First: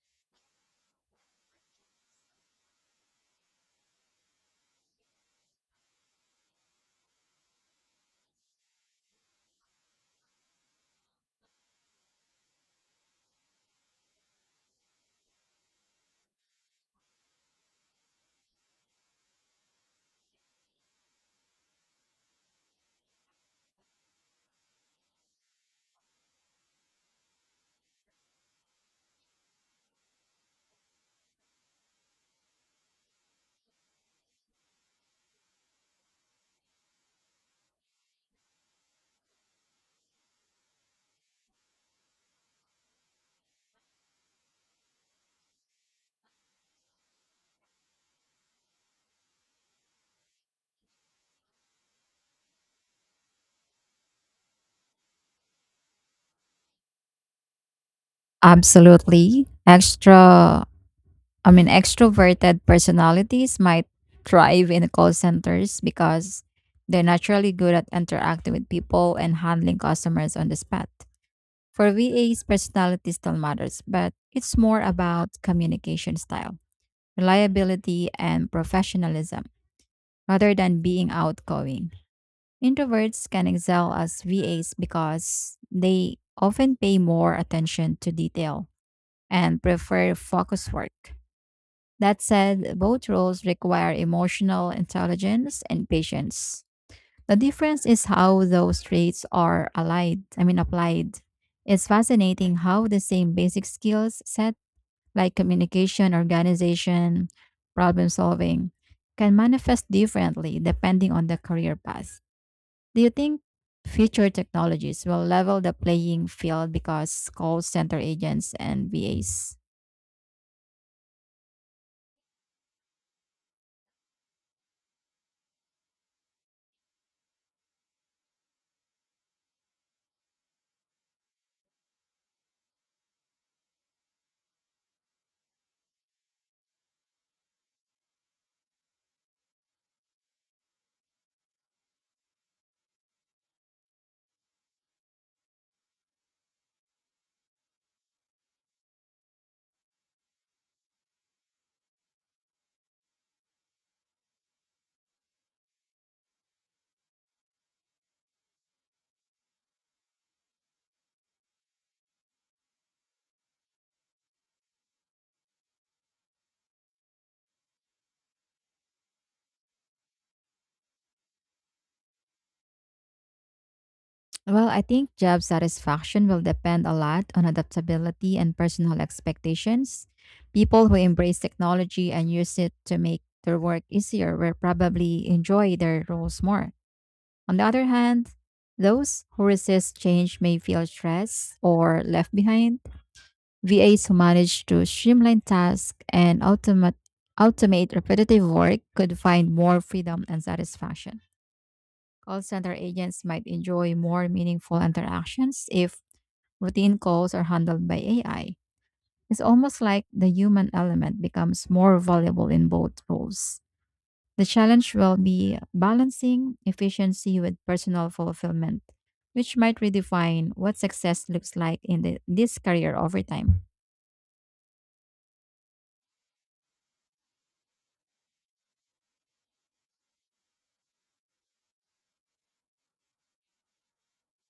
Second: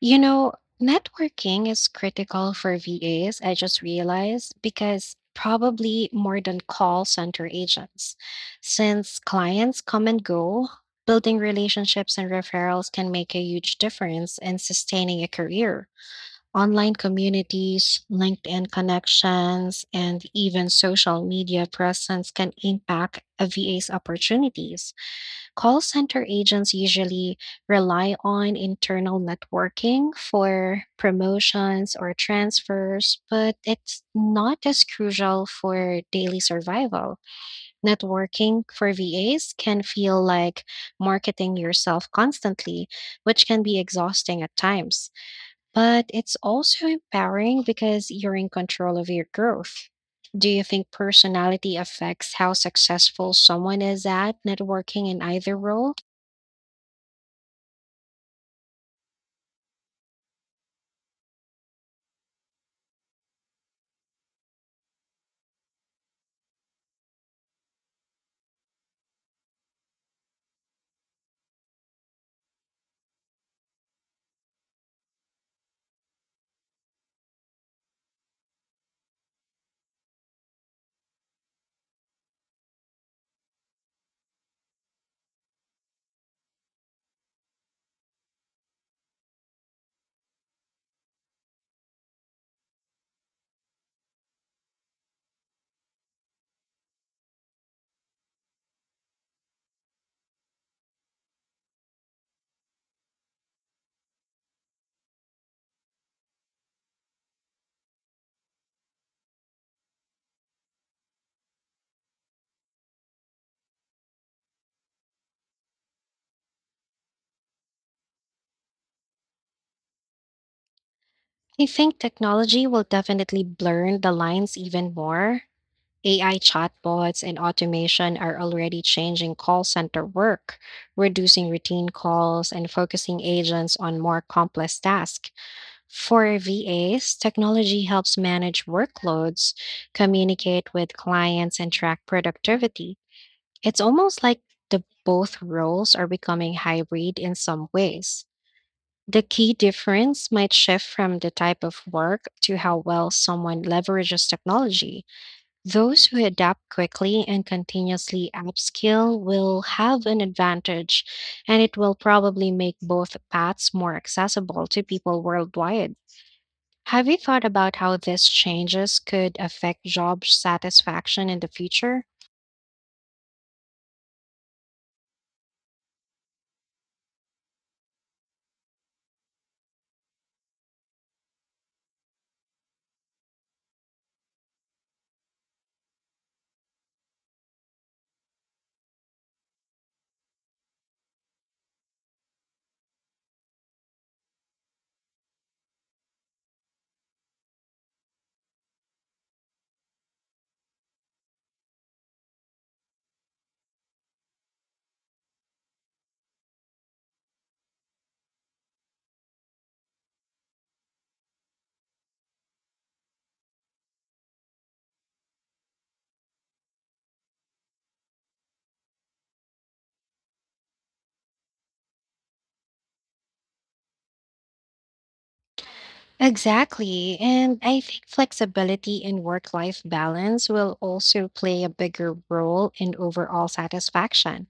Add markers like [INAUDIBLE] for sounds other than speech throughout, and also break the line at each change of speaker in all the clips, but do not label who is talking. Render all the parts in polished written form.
You know, networking is critical for VAs, I just realized, because probably more than call center agents. Since clients come and go, building relationships and referrals can make a huge difference in sustaining a career. Online communities, LinkedIn connections, and even social media presence can impact a VA's opportunities. Call center agents usually rely on internal networking for promotions or transfers, but it's not as crucial for daily survival. Networking for VAs can feel like marketing yourself constantly, which can be exhausting at times. But it's also empowering because you're in control of your growth. Do you think personality affects how successful someone is at networking in either role?
Absolutely. Extroverted personalities might thrive in call centers because they're naturally good at interacting with people and handling customers on the spot. For VAs, personality still matters, but it's more about communication style, reliability, and professionalism rather than being outgoing. Introverts can excel as VAs because they often pay more attention to detail and prefer focus work. That said, both roles require emotional intelligence and patience. The difference is how those traits are allied, I mean applied. It's fascinating how the same basic skills set, like communication, organization, problem solving, can manifest differently depending on the career path. Do you think future technologies will level the playing field because call center agents and VAs?
I think technology will definitely blur the lines even more. AI chatbots and automation are already changing call center work, reducing routine calls and focusing agents on more complex tasks. For VAs, technology helps manage workloads, communicate with clients, and track productivity. It's almost like the both roles are becoming hybrid in some ways. The key difference might shift from the type of work to how well someone leverages technology. Those who adapt quickly and continuously upskill will have an advantage, and it will probably make both paths more accessible to people worldwide. Have you thought about how these changes could affect job satisfaction in the future?
Well, I think job satisfaction will depend a lot on adaptability and personal expectations. People who embrace technology and use it to make their work easier will probably enjoy their roles more. On the other hand, those who resist change may feel stressed or left behind. VAs who manage to streamline tasks and automate repetitive work could find more freedom and satisfaction. Call center agents might enjoy more meaningful interactions if routine calls are handled by AI. It's almost like the human element becomes more valuable in both roles. The challenge will be balancing efficiency with personal fulfillment, which might redefine what success looks like in this career over time.
Exactly. And I think flexibility and work life balance will also play a bigger role in overall satisfaction.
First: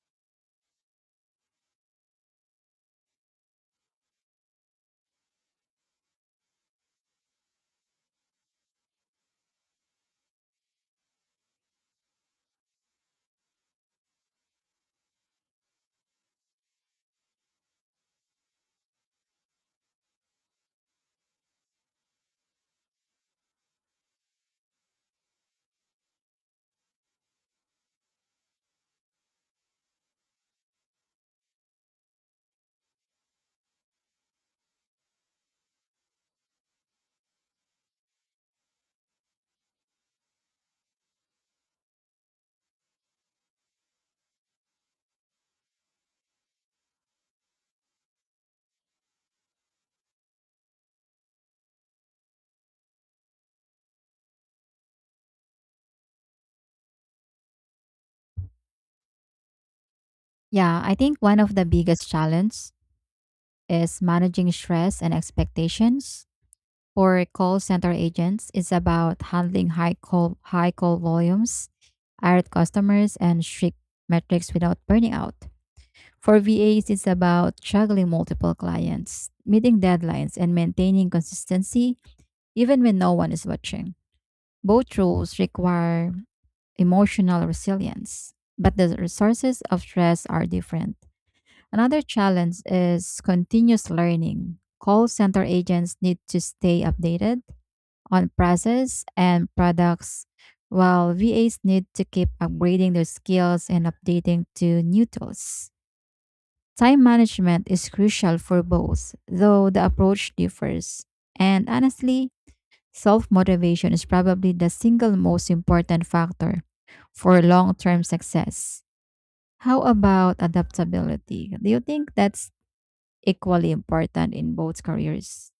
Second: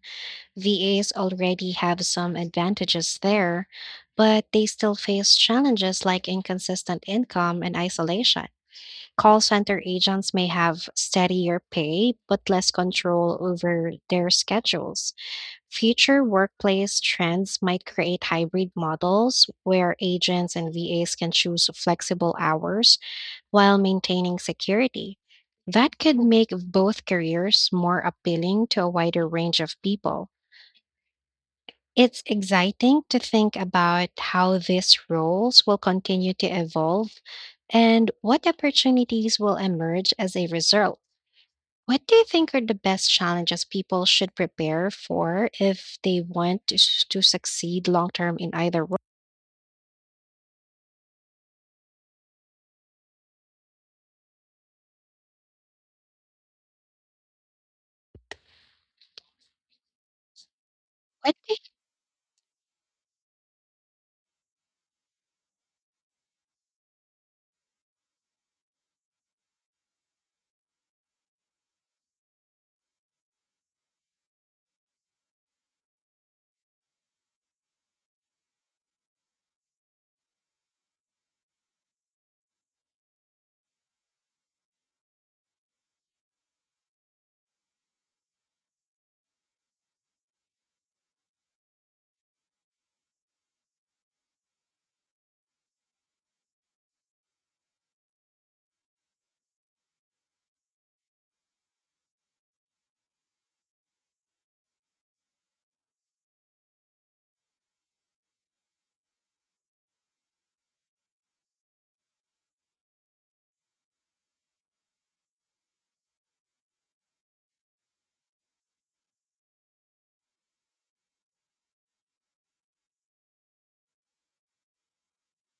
VAs already have some advantages there, but they still face challenges like inconsistent income and isolation. Call center agents may have steadier pay, but less control over their schedules. Future workplace trends might create hybrid models where agents and VAs can choose flexible hours while maintaining security. That could make both careers more appealing to a wider range of people. It's exciting to think about how these roles will continue to evolve and what opportunities will emerge as a result. What do you think are the best challenges people should prepare for if they want to, to succeed long term in either role?
Yeah, I think
What
one
do
of the
you-
biggest challenges is managing stress and expectations. For call center agents, is about handling high call volumes, irate customers, and strict metrics without burning out. For VAs, it's about juggling multiple clients, meeting deadlines, and maintaining consistency even when no one is watching. Both roles require emotional resilience, but the resources of stress are different. Another challenge is continuous learning. Call center agents need to stay updated on process and products, while VAs need to keep upgrading their skills and updating to new tools. Time management is crucial for both, though the approach differs. And honestly, self motivation is probably the single most important factor for long term success. How about adaptability? Do you think that's equally important in both careers?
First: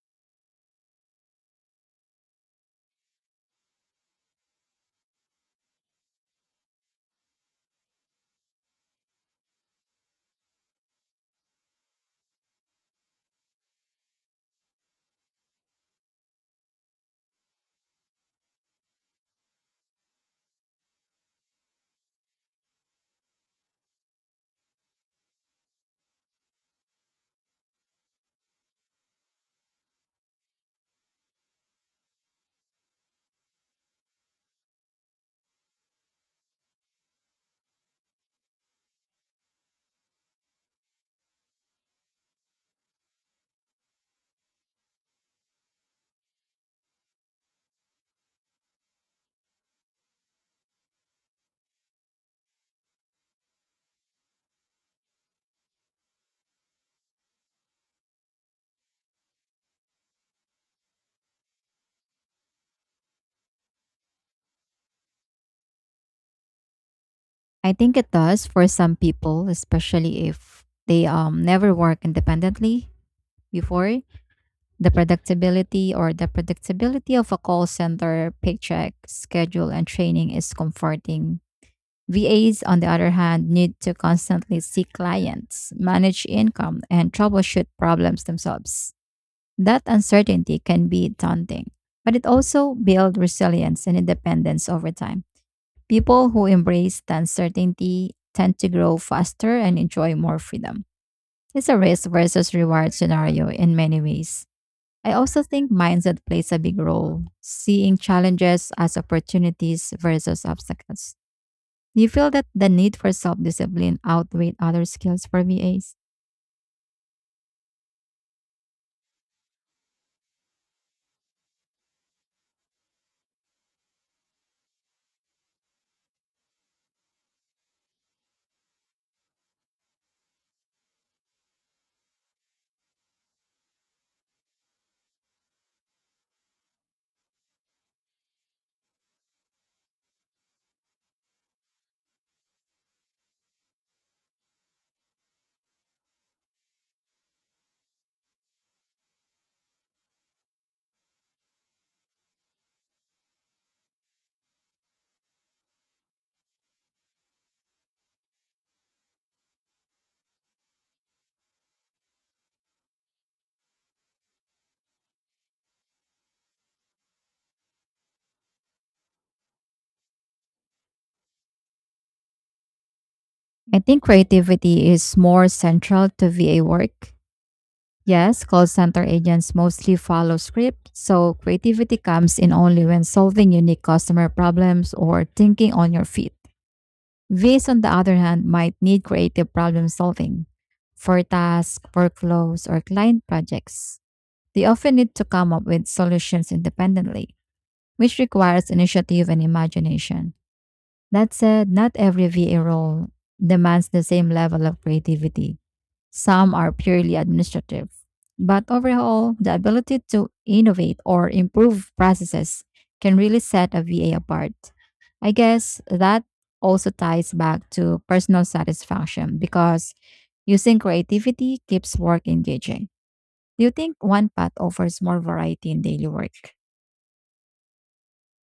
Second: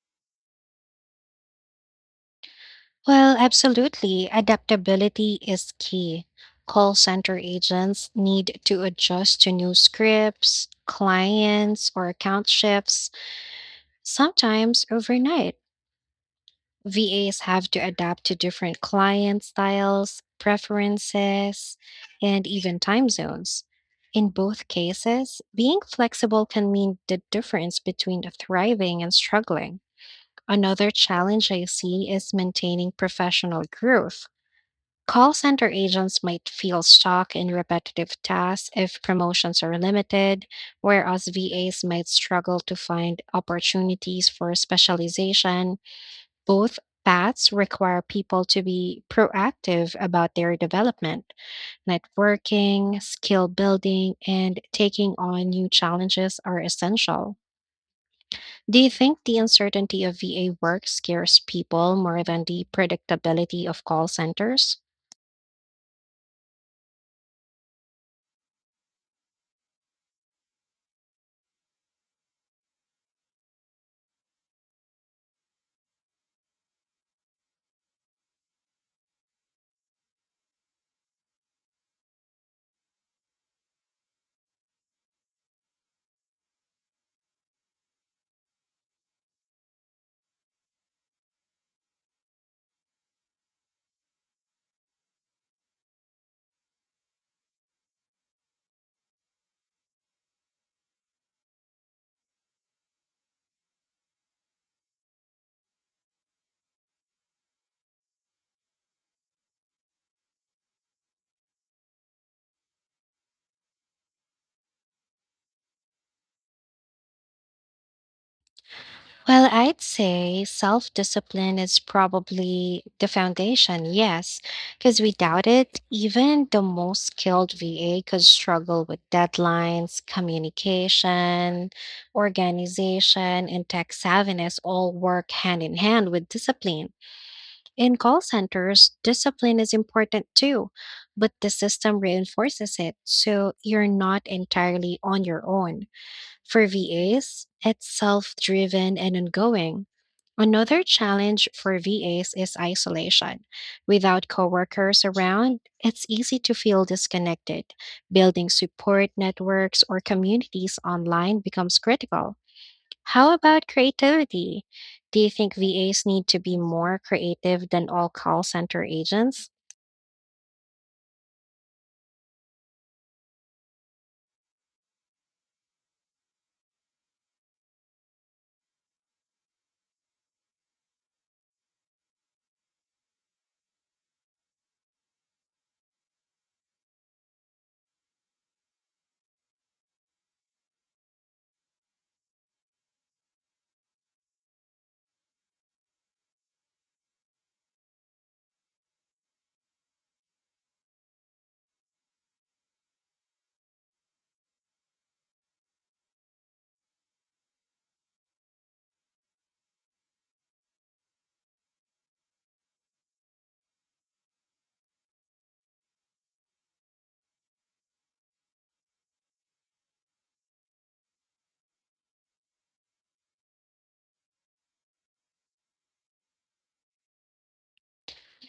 Well, absolutely. Adaptability is key. Call center agents need to adjust to new scripts, clients, or account shifts, sometimes overnight. VAs have to adapt to different client styles, preferences, and even time zones. In both cases, being flexible can mean the difference between thriving and struggling. Another challenge I see is maintaining professional growth. Call center agents might feel stuck in repetitive tasks if promotions are limited, whereas VAs might struggle to find opportunities for specialization. Both paths require people to be proactive about their development. Networking, skill building, and taking on new challenges are essential. Do you think the uncertainty of VA work scares people more than the predictability of call centers?
I think it does for some people, especially if they never work independently before. The predictability of a call center paycheck schedule and training is comforting. VAs, on the other hand, need to constantly see clients, manage income, and troubleshoot problems themselves. That uncertainty can be daunting, but it also builds resilience and independence over time. People who embrace the uncertainty tend to grow faster and enjoy more freedom. It's a risk versus reward scenario in many ways. I also think mindset plays a big role, seeing challenges as opportunities versus obstacles. Do you feel that the need for self discipline outweighs other skills for VAs?
Well, I'd say self discipline is probably the foundation, yes, because without it, even the most skilled VA could struggle with deadlines, communication, organization, and tech savviness all work hand in hand with discipline. In call centers, discipline is important too, but the system reinforces it, so you're not entirely on your own. For VAs, it's self driven and ongoing. Another challenge for VAs is isolation. Without coworkers around, it's easy to feel disconnected. Building support networks or communities online becomes critical. How about creativity? Do you think VAs need to be more creative than all call center agents?
I think creativity is more central to VA work. Yes, call center agents mostly follow scripts, so creativity comes in only when solving unique customer problems or thinking on your feet. VAs, on the other hand, might need creative problem solving for tasks, workflows, or client projects. They often need to come up with solutions independently, which requires initiative and imagination. That said, not every VA role demands the same level of creativity. Some are purely administrative. But overall, the ability to innovate or improve processes can really set a VA apart. I guess that also ties back to personal satisfaction because using creativity keeps work engaging. Do you think one path offers more variety in daily work?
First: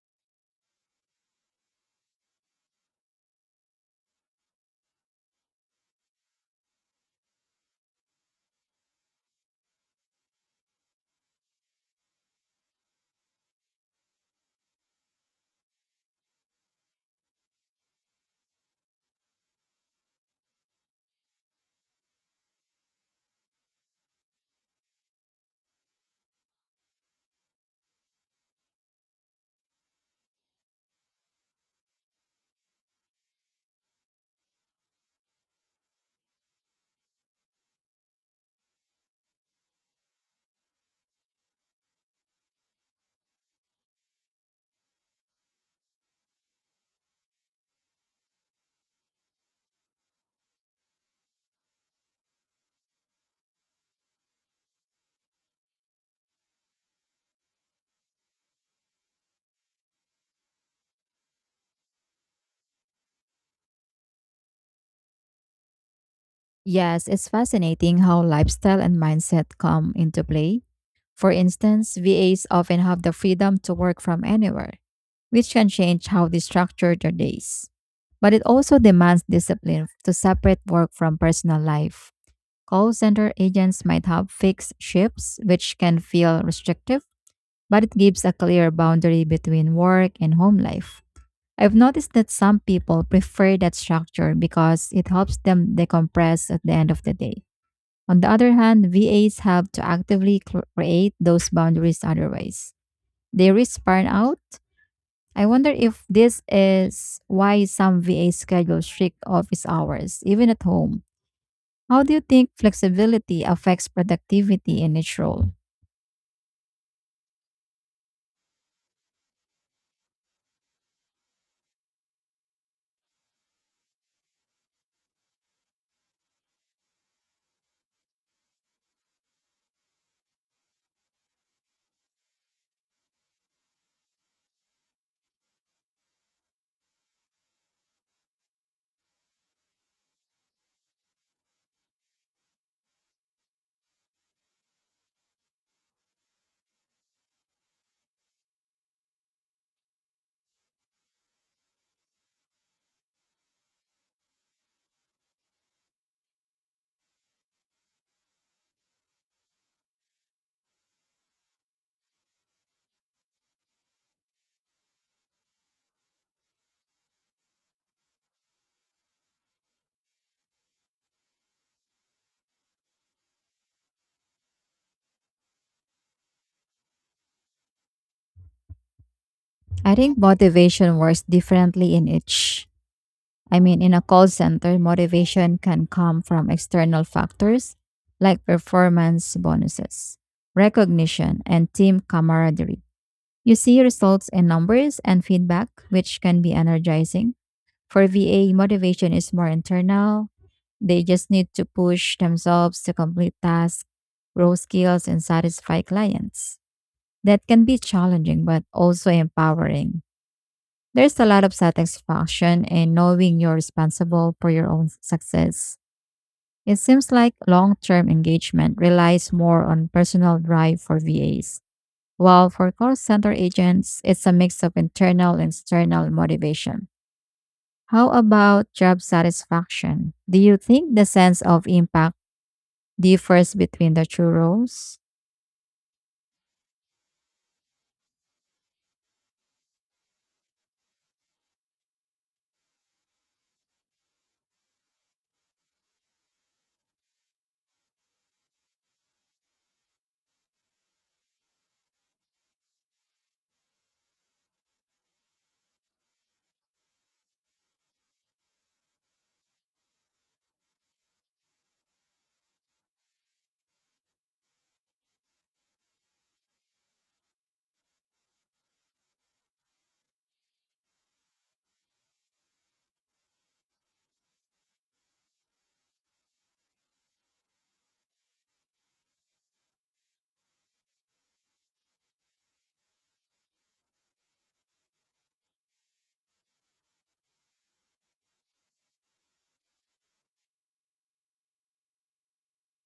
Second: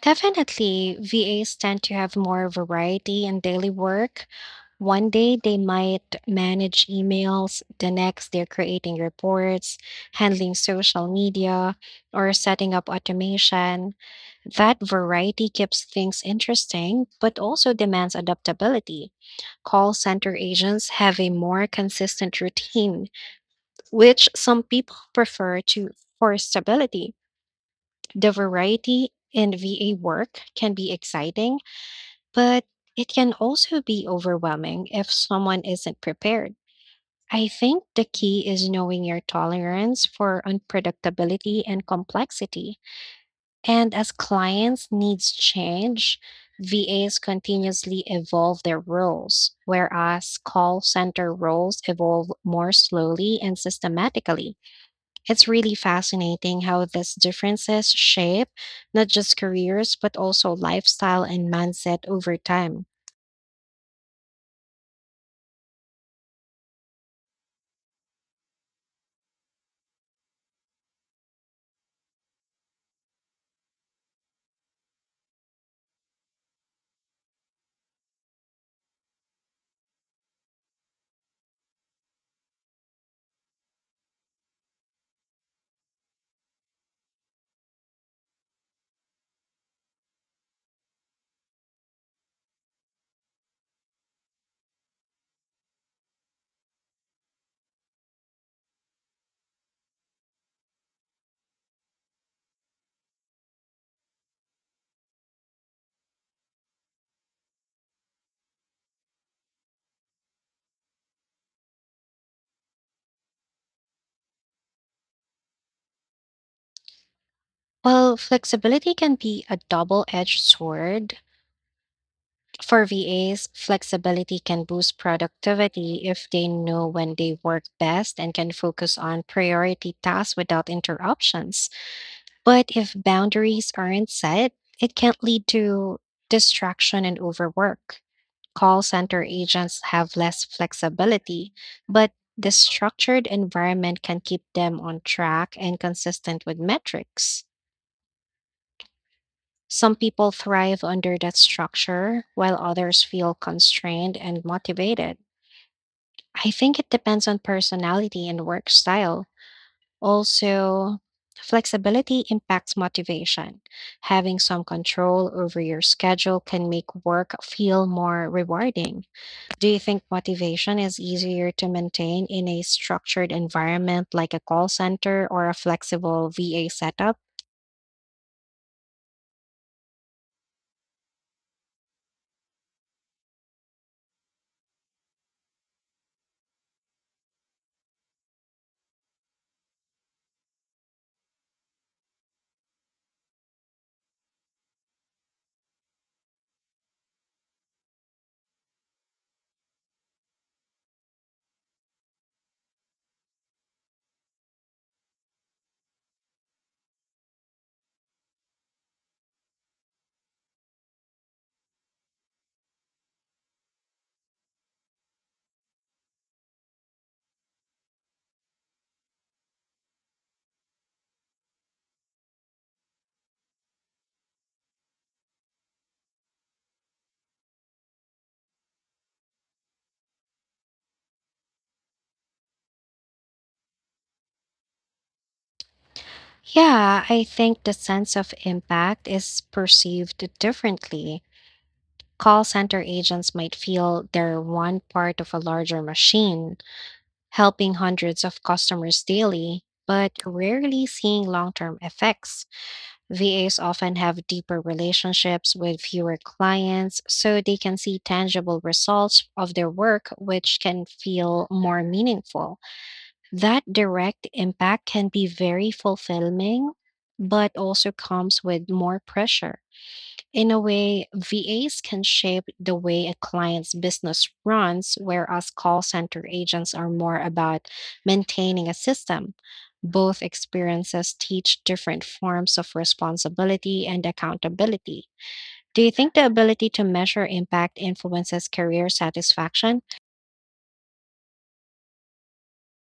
Definitely, VAs tend to have more variety in daily work. One day they might manage emails, the next they're creating reports, handling social media, or setting up automation. That variety keeps things interesting, but also demands adaptability. Call center agents have a more consistent routine, which some people prefer to for stability. The variety in VA work can be exciting but it can also be overwhelming if someone isn't prepared. I think the key is knowing your tolerance for unpredictability and complexity. And as clients' needs change, VAs continuously evolve their roles, whereas call center roles evolve more slowly and systematically. It's really fascinating how these differences shape not just careers, but also lifestyle and mindset over time.
Yes, it's fascinating how lifestyle and mindset come into play. For instance, VAs often have the freedom to work from anywhere, which can change how they structure their days. But it also demands discipline to separate work from personal life. Call center agents might have fixed shifts, which can feel restrictive, but it gives a clear boundary between work and home life. I've noticed that some people prefer that structure because it helps them decompress at the end of the day. On the other hand, VAs have to actively create those boundaries, otherwise they risk burnout. I wonder if this is why some VA schedule strict office hours, even at home. How do you think flexibility affects productivity in each role?
Well, flexibility can be a double edged sword. For VAs, flexibility can boost productivity if they know when they work best and can focus on priority tasks without interruptions. But if boundaries aren't set, it can lead to distraction and overwork. Call center agents have less flexibility, but the structured environment can keep them on track and consistent with metrics. Some people thrive under that structure, while others feel constrained and motivated. I think it depends on personality and work style. Also, flexibility impacts motivation. Having some control over your schedule can make work feel more rewarding. Do you think motivation is easier to maintain in a structured environment like a call center or a flexible VA setup?
I think motivation works differently in each. I mean, in a call center, motivation can come from external factors like performance bonuses, recognition, and team camaraderie. You see results in numbers and feedback, which can be energizing. For VA, motivation is more internal. They just need to push themselves to complete tasks, grow skills, and satisfy clients. That can be challenging, but also empowering. There's a lot of satisfaction in knowing you're responsible for your own success. It seems like long term engagement relies more on personal drive for VAs, while for call center agents, it's a mix of internal and external motivation. How about job satisfaction? Do you think the sense of impact differs between the two roles?
Yeah, I think the sense of impact is perceived differently. Call center agents might feel they're one part of a larger machine, helping hundreds of customers daily, but rarely seeing long term effects. VAs often have deeper relationships with fewer clients, so they can see tangible results of their work, which can feel more meaningful. That direct impact can be very fulfilling, but also comes with more pressure. In a way, VAs can shape the way a client's business runs, whereas call center agents are more about maintaining a system. Both experiences teach different forms of responsibility and accountability. Do you think the ability to measure impact influences career satisfaction?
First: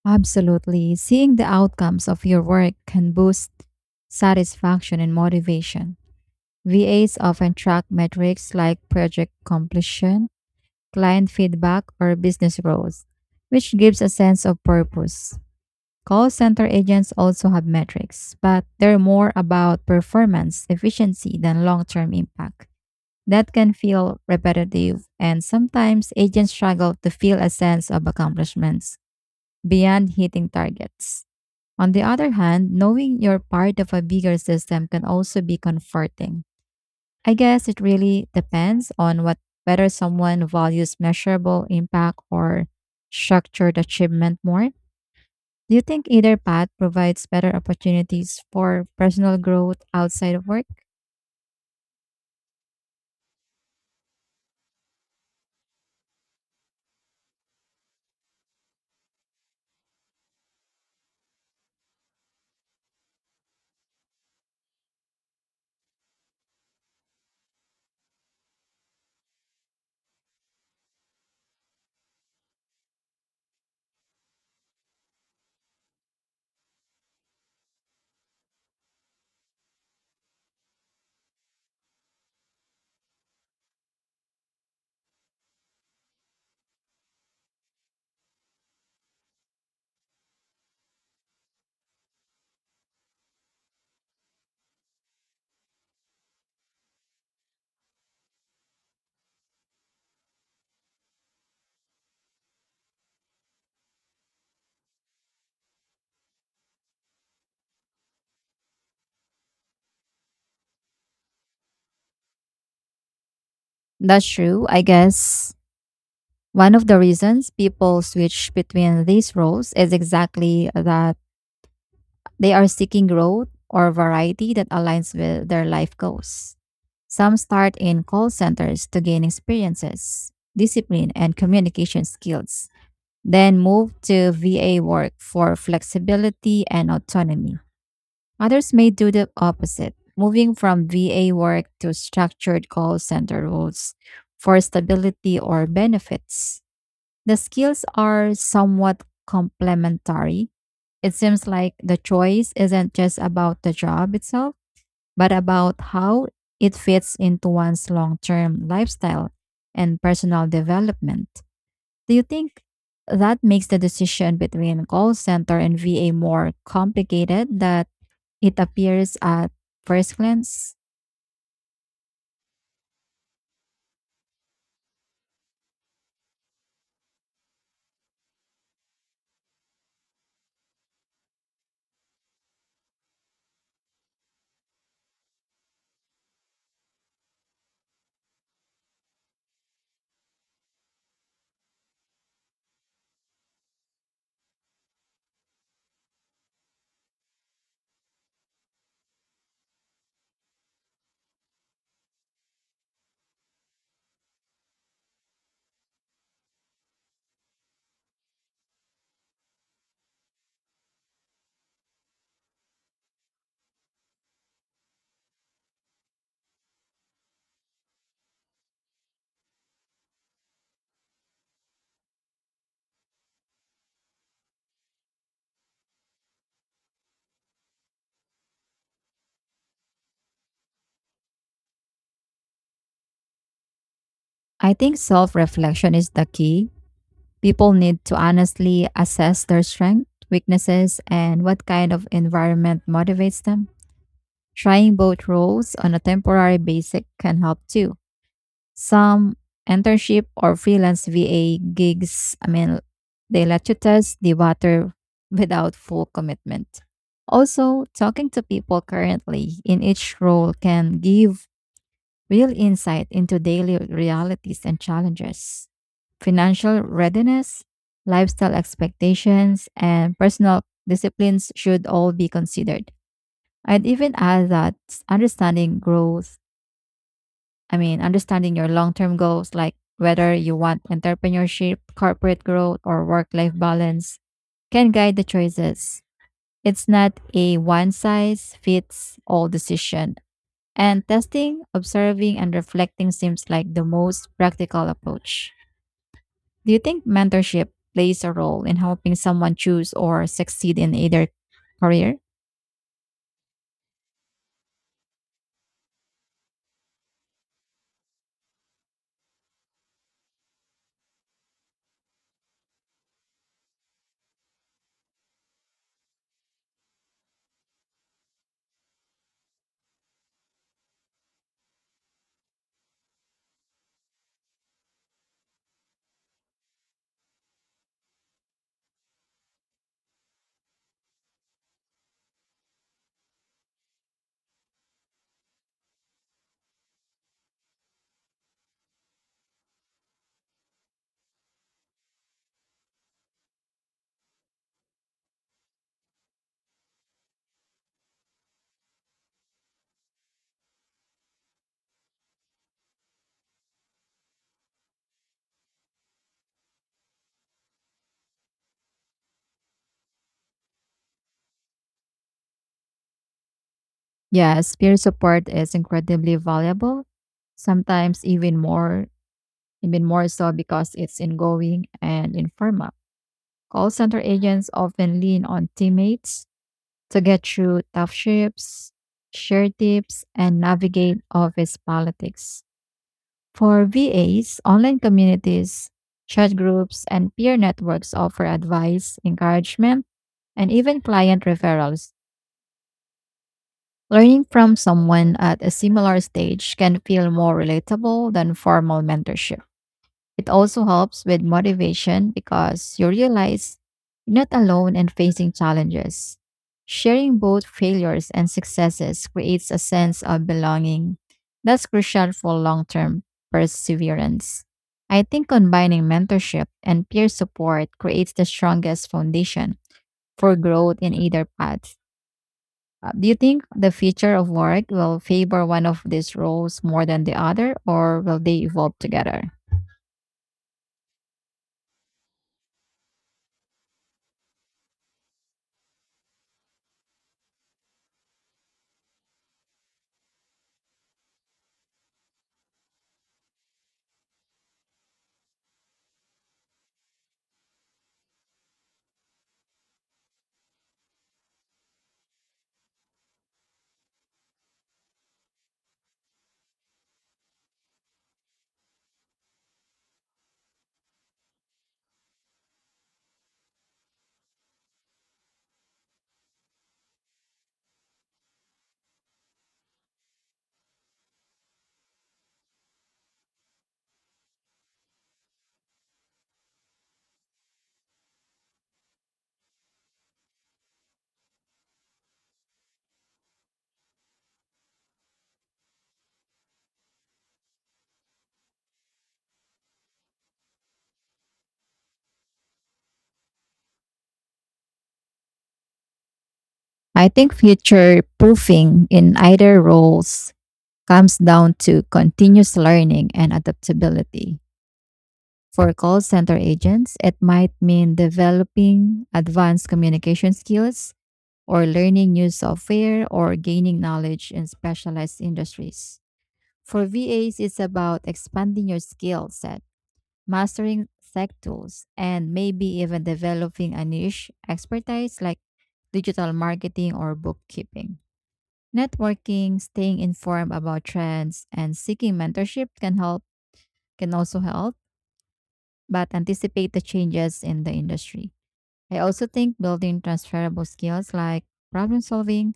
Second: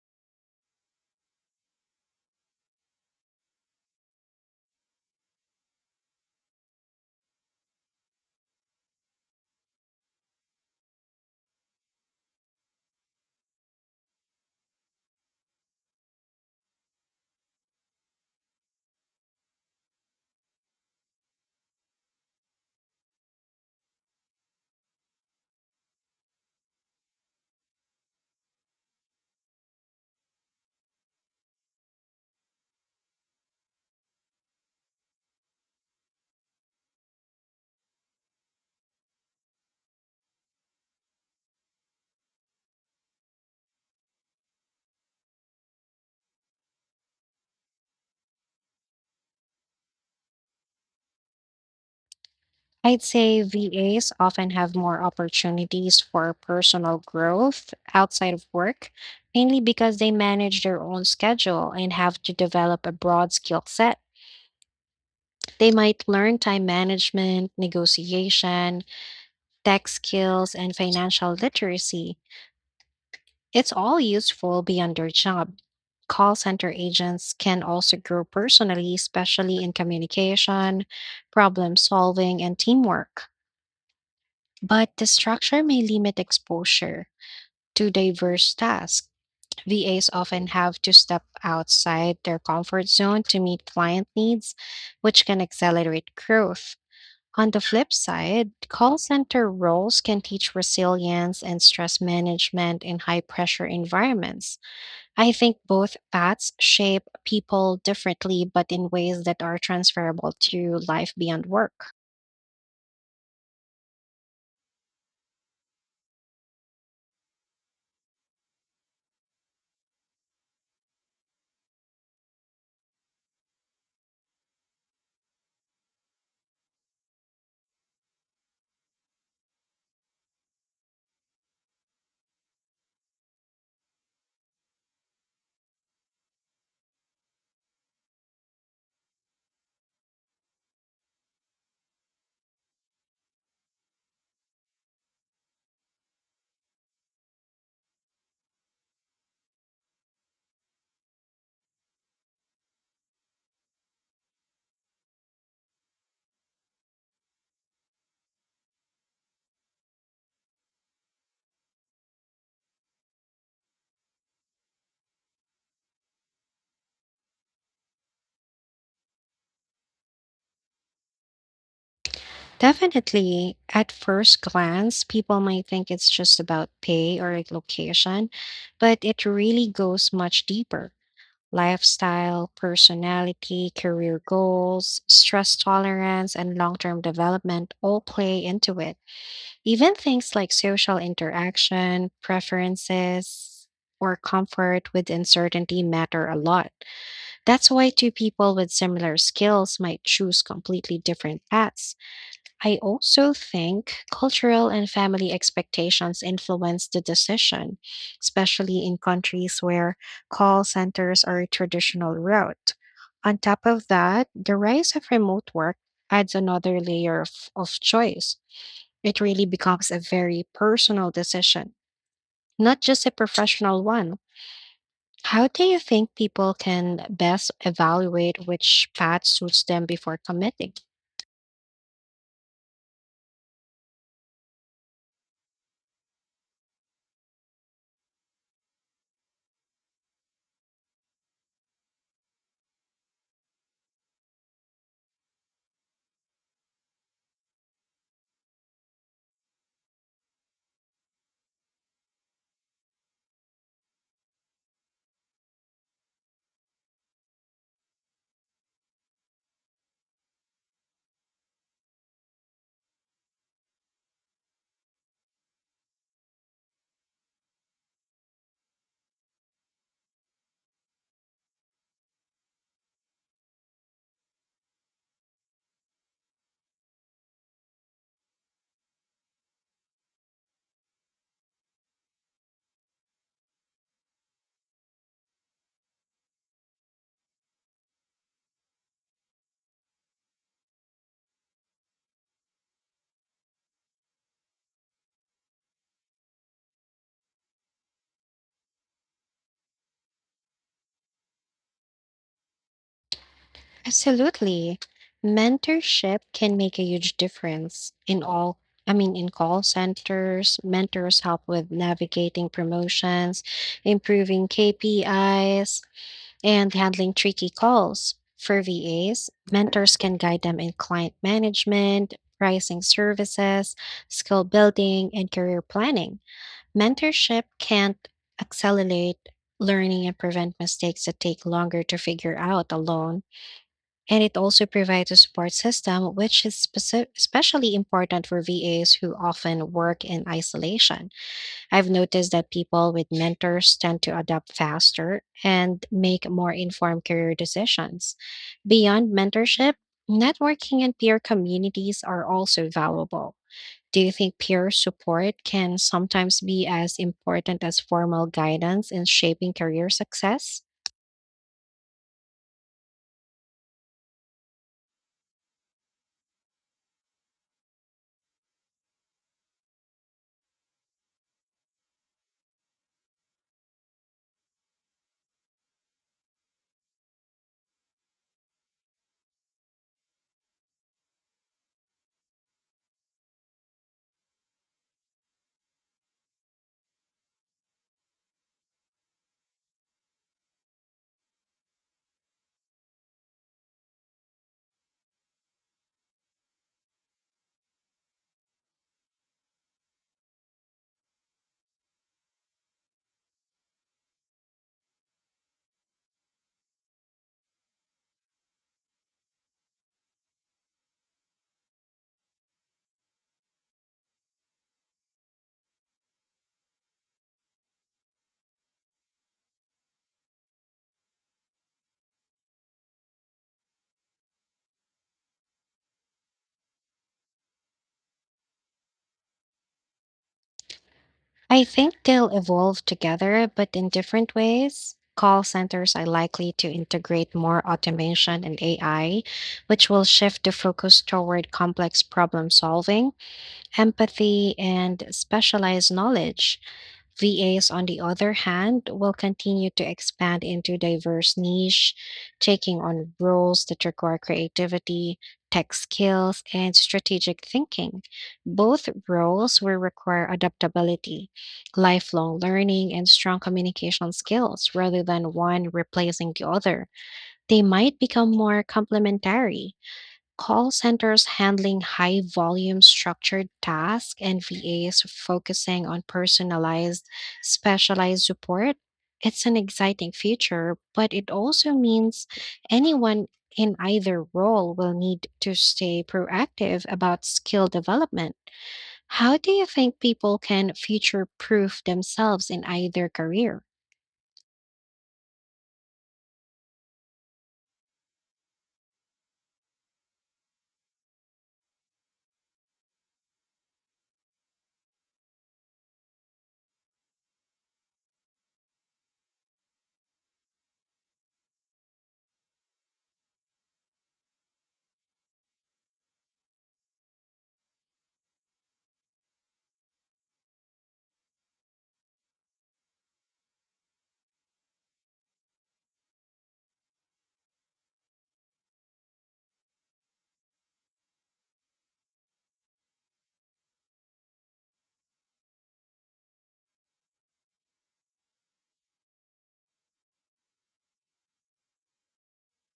Absolutely. Seeing the outcomes of your work can boost satisfaction and motivation. VAs often track metrics like project completion, client feedback, or business growth, which gives a sense of purpose. Call center agents also have metrics, but they're more about performance efficiency than long term impact. That can feel repetitive, and sometimes agents struggle to feel a sense of accomplishments beyond hitting targets. On the other hand, knowing you're part of a bigger system can also be comforting. I guess it really depends on what whether someone values measurable impact or structured achievement more. Do you think either path provides better opportunities for personal growth outside of work?
I'd say VAs often have more opportunities for personal growth outside of work, mainly because they manage their own schedule and have to develop a broad skill set. They might learn time management, negotiation, tech skills, and financial literacy. It's all useful beyond their job. Call center agents can also grow personally, especially in communication, problem solving, and teamwork. But the structure may limit exposure to diverse tasks. VAs often have to step outside their comfort zone to meet client needs, which can accelerate growth. On the flip side, call center roles can teach resilience and stress management in high pressure environments. I think both paths shape people differently, but in ways that are transferable to life beyond work.
That's true. I guess one of the reasons people switch between these roles is exactly that. They are seeking growth or variety that aligns with their life goals. Some start in call centers to gain experiences, discipline, and communication skills, then move to VA work for flexibility and autonomy. Others may do the opposite, moving from VA work to structured call center roles for stability or benefits. The skills are somewhat complementary. It seems like the choice isn't just about the job itself, but about how it fits into one's long term lifestyle and personal development. Do you think that makes the decision between call center and VA more complicated than it appears at first glance?
Definitely, at first glance, people might think it's just about pay or location, but it really goes much deeper. Lifestyle, personality, career goals, stress tolerance, and long term development all play into it. Even things like social interaction, preferences, or comfort with uncertainty matter a lot. That's why two people with similar skills might choose completely different paths. I also think cultural and family expectations influence the decision, especially in countries where call centers are a traditional route. On top of that, the rise of remote work adds another layer of choice. It really becomes a very personal decision, not just a professional one. How do you think people can best evaluate which path suits them before committing?
I think self reflection is the key. People need to honestly assess their strengths, weaknesses, and what kind of environment motivates them. Trying both roles on a temporary basis can help too. Some internship or freelance VA gigs, they let you test the water [LAUGHS] without full commitment. Also, talking to people currently in each role can give real insight into daily realities and challenges. Financial readiness, lifestyle expectations, and personal disciplines should all be considered. I'd even add that understanding growth, I mean, understanding your long term goals, like whether you want entrepreneurship, corporate growth, or work life balance, can guide the choices. It's not a one size fits all decision. And testing, observing, and reflecting seems like the most practical approach. Do you think mentorship plays a role in helping someone choose or succeed in either career?
Absolutely. Mentorship can make a huge difference in in call centers. Mentors help with navigating promotions, improving KPIs, and handling tricky calls. For VAs, mentors can guide them in client management, pricing services, skill building, and career planning. Mentorship can't accelerate learning and prevent mistakes that take longer to figure out alone, and it also provides a support system, which is especially important for VAs who often work in isolation. I've noticed that people with mentors tend to adapt faster and make more informed career decisions. Beyond mentorship, networking and peer communities are also valuable. Do you think peer support can sometimes be as important as formal guidance in shaping career success?
Yes, peer support is incredibly valuable, sometimes even more so because it's ongoing and informal. Call center agents often lean on teammates to get through tough shifts, share tips, and navigate office politics. For VAs, online communities, chat groups, and peer networks offer advice, encouragement, and even client referrals. Learning from someone at a similar stage can feel more relatable than formal mentorship. It also helps with motivation because you realize you're not alone in facing challenges. Sharing both failures and successes creates a sense of belonging that's crucial for long term perseverance. I think combining mentorship and peer support creates the strongest foundation for growth in either path. Do you think the future of work will favor one of these roles more than the other, or will they evolve together?
I think they'll evolve together, but in different ways. Call centers are likely to integrate more automation and AI, which will shift the focus toward complex problem solving, empathy, and specialized knowledge. VAs, on the other hand, will continue to expand into diverse niche, taking on roles that require creativity, tech skills, and strategic thinking. Both roles will require adaptability, lifelong learning, and strong communication skills rather than one replacing the other. They might become more complementary. Call centers handling high volume structured tasks and VAs focusing on personalized, specialized support. It's an exciting future, but it also means anyone in either role will need to stay proactive about skill development. How do you think people can future proof themselves in either career?
I think future proofing in either roles comes down to continuous learning and adaptability. For call center agents, it might mean developing advanced communication skills or learning new software or gaining knowledge in specialized industries. For VAs, it's about expanding your skill set, mastering tech tools, and maybe even developing a niche expertise like digital marketing or bookkeeping. Networking, staying informed about trends, and seeking mentorship can also help, but anticipate the changes in the industry. I also think building transferable skills like problem solving,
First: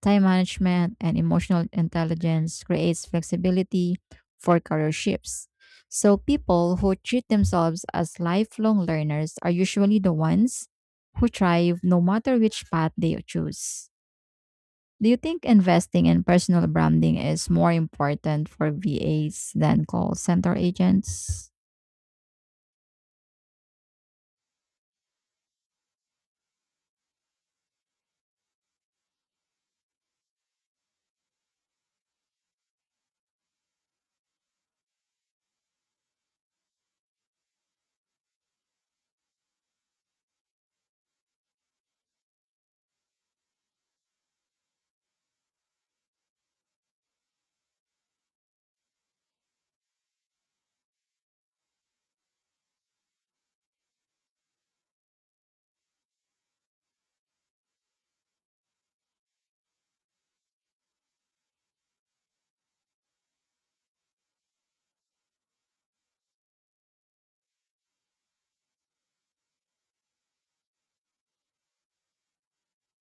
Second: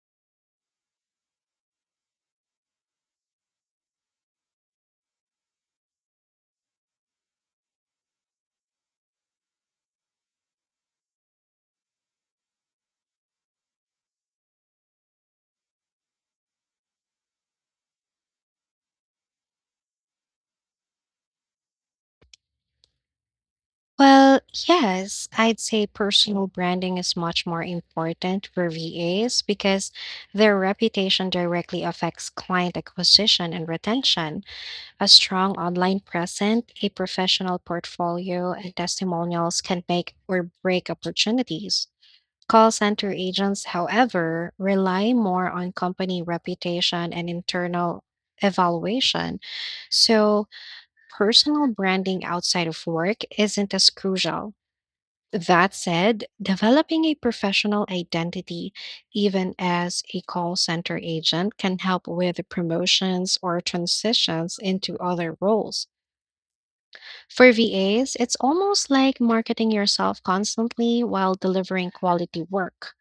time management, and emotional intelligence creates flexibility for career shifts. So people who treat themselves as lifelong learners are usually the ones who thrive no matter which path they choose. Do you think investing in personal branding is more important for VAs than call center agents?
Well, yes, I'd say personal branding is much more important for VAs because their reputation directly affects client acquisition and retention. A strong online presence, a professional portfolio, and testimonials can make or break opportunities. Call center agents, however, rely more on company reputation and internal evaluation. So, personal branding outside of work isn't as crucial. That said, developing a professional identity, even as a call center agent, can help with promotions or transitions into other roles. For VAs, it's almost like marketing yourself constantly while delivering quality work.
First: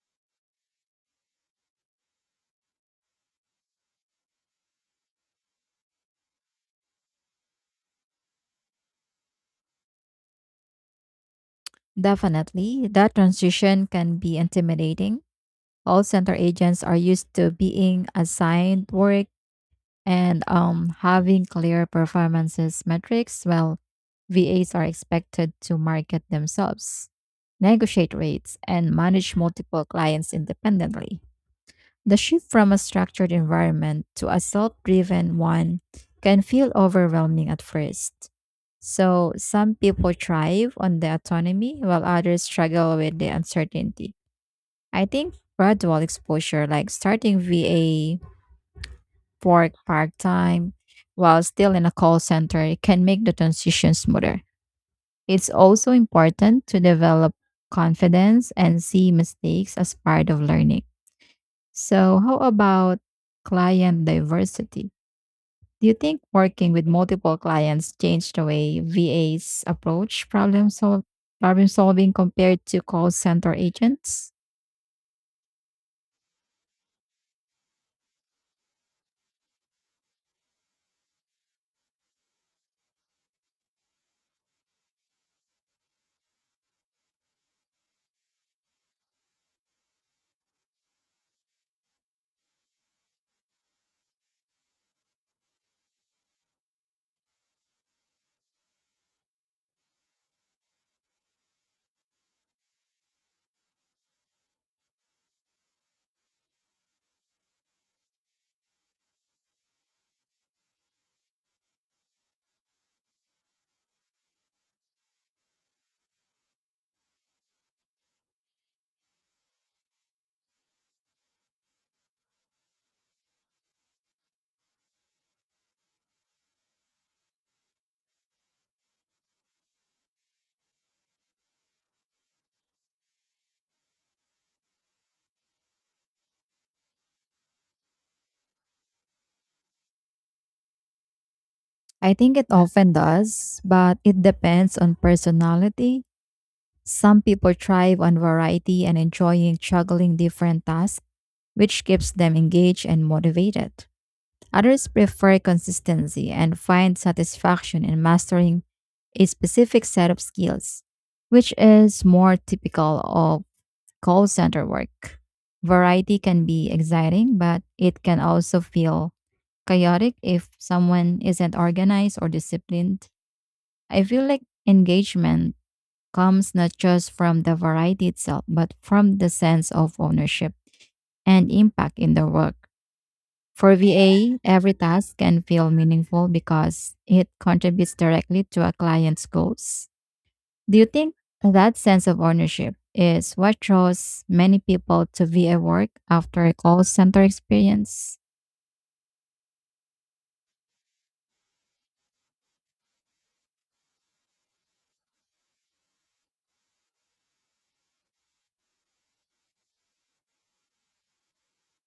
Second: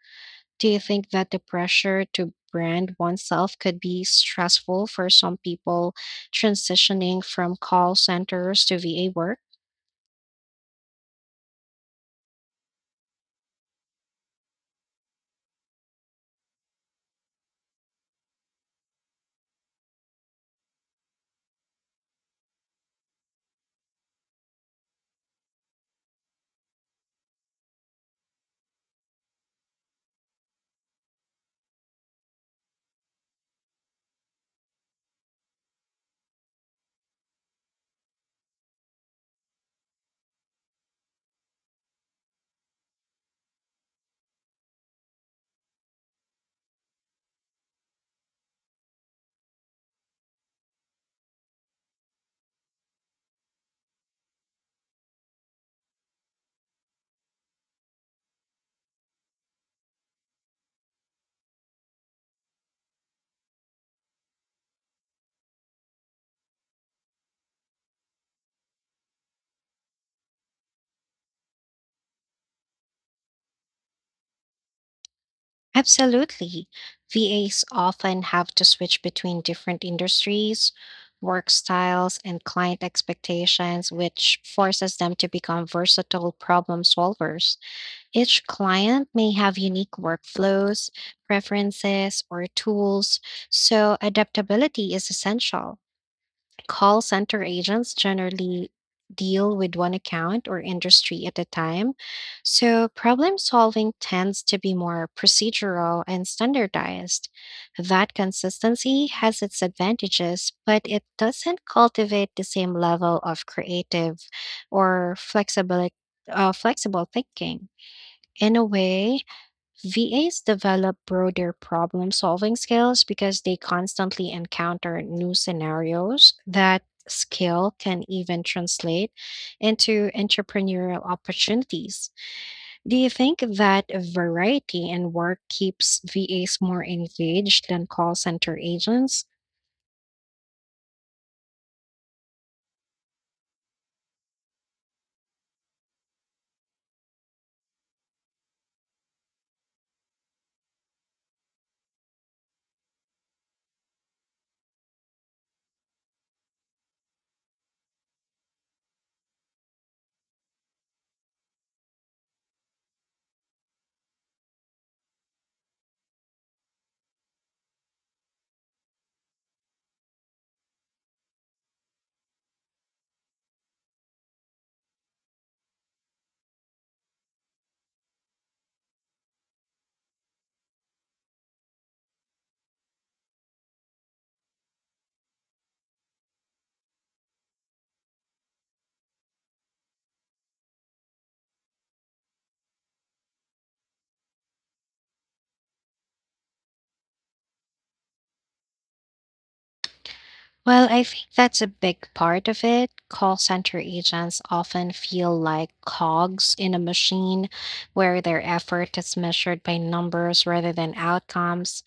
Do you think that the pressure to brand oneself could be stressful for some people transitioning from call centers to VA work?
Definitely. That transition can be intimidating. All center agents are used to being assigned work and having clear performances metrics. Well, VAs are expected to market themselves, negotiate rates, and manage multiple clients independently. The shift from a structured environment to a self driven one can feel overwhelming at first. So, some people thrive on the autonomy while others struggle with the uncertainty. I think gradual exposure, like starting VA work part time while still in a call center, can make the transition smoother. It's also important to develop confidence and see mistakes as part of learning. So, how about client diversity? Do you think working with multiple clients changed the way VAs approach problem solving compared to call center agents?
Absolutely. VAs often have to switch between different industries, work styles, and client expectations, which forces them to become versatile problem solvers. Each client may have unique workflows, preferences, or tools, so adaptability is essential. Call center agents generally deal with one account or industry at a time, so problem solving tends to be more procedural and standardized. That consistency has its advantages, but it doesn't cultivate the same level of creative or flexible thinking. In a way, VAs develop broader problem solving skills because they constantly encounter new scenarios. That skill can even translate into entrepreneurial opportunities. Do you think that variety in work keeps VAs more engaged than call center agents?
I think it often does, but it depends on personality. Some people thrive on variety and enjoying juggling different tasks, which keeps them engaged and motivated. Others prefer consistency and find satisfaction in mastering a specific set of skills, which is more typical of call center work. Variety can be exciting, but it can also feel chaotic if someone isn't organized or disciplined. I feel like engagement comes not just from the variety itself, but from the sense of ownership and impact in the work. For VA, every task can feel meaningful because it contributes directly to a client's goals. Do you think that sense of ownership is what draws many people to VA work after a call center experience?
Well, I think that's a big part of it. Call center agents often feel like cogs in a machine where their effort is measured by numbers rather than outcomes.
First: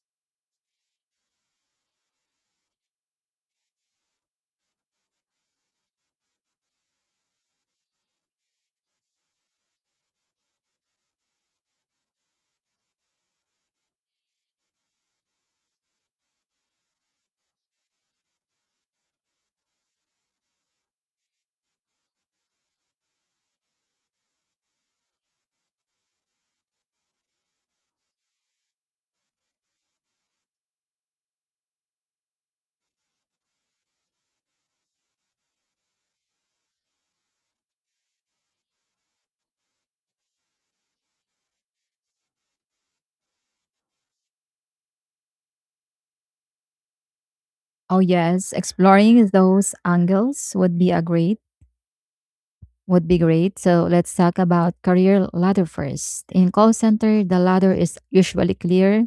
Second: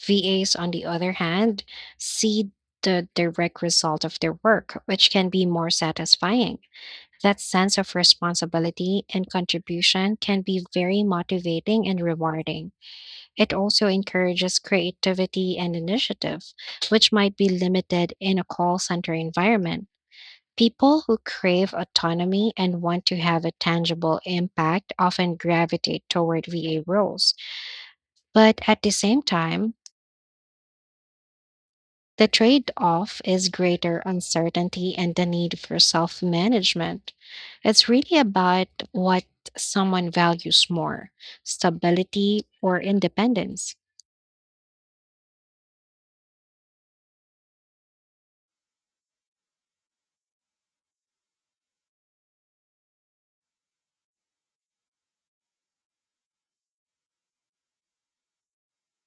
VAs, on the other hand, see the direct result of their work, which can be more satisfying. That sense of responsibility and contribution can be very motivating and rewarding. It also encourages creativity and initiative, which might be limited in a call center environment. People who crave autonomy and want to have a tangible impact often gravitate toward VA roles. But at the same time, the trade off is greater uncertainty and the need for self management. It's really about what someone values more, stability or independence.
Oh, yes, exploring those angles would be a great would be great. So let's talk about career ladder first. In call center, the ladder is usually clear,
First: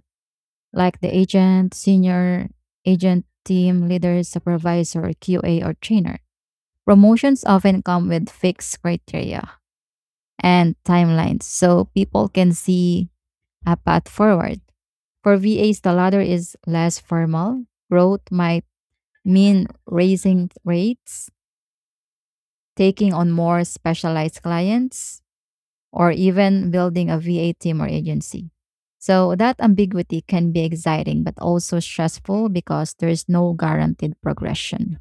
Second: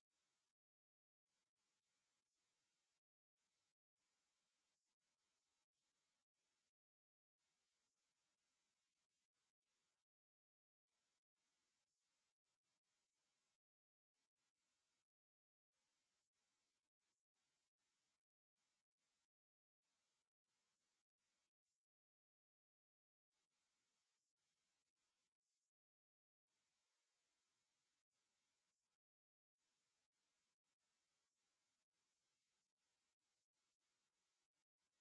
like the agent, senior agent, team leader, supervisor, QA, or trainer. Promotions often come with fixed criteria and timelines, so people can see a path forward. For VAs, the ladder is less formal. Growth might mean raising rates, taking on more specialized clients, or even building a VA team or agency. So that ambiguity can be exciting but also stressful because there's no guaranteed progression.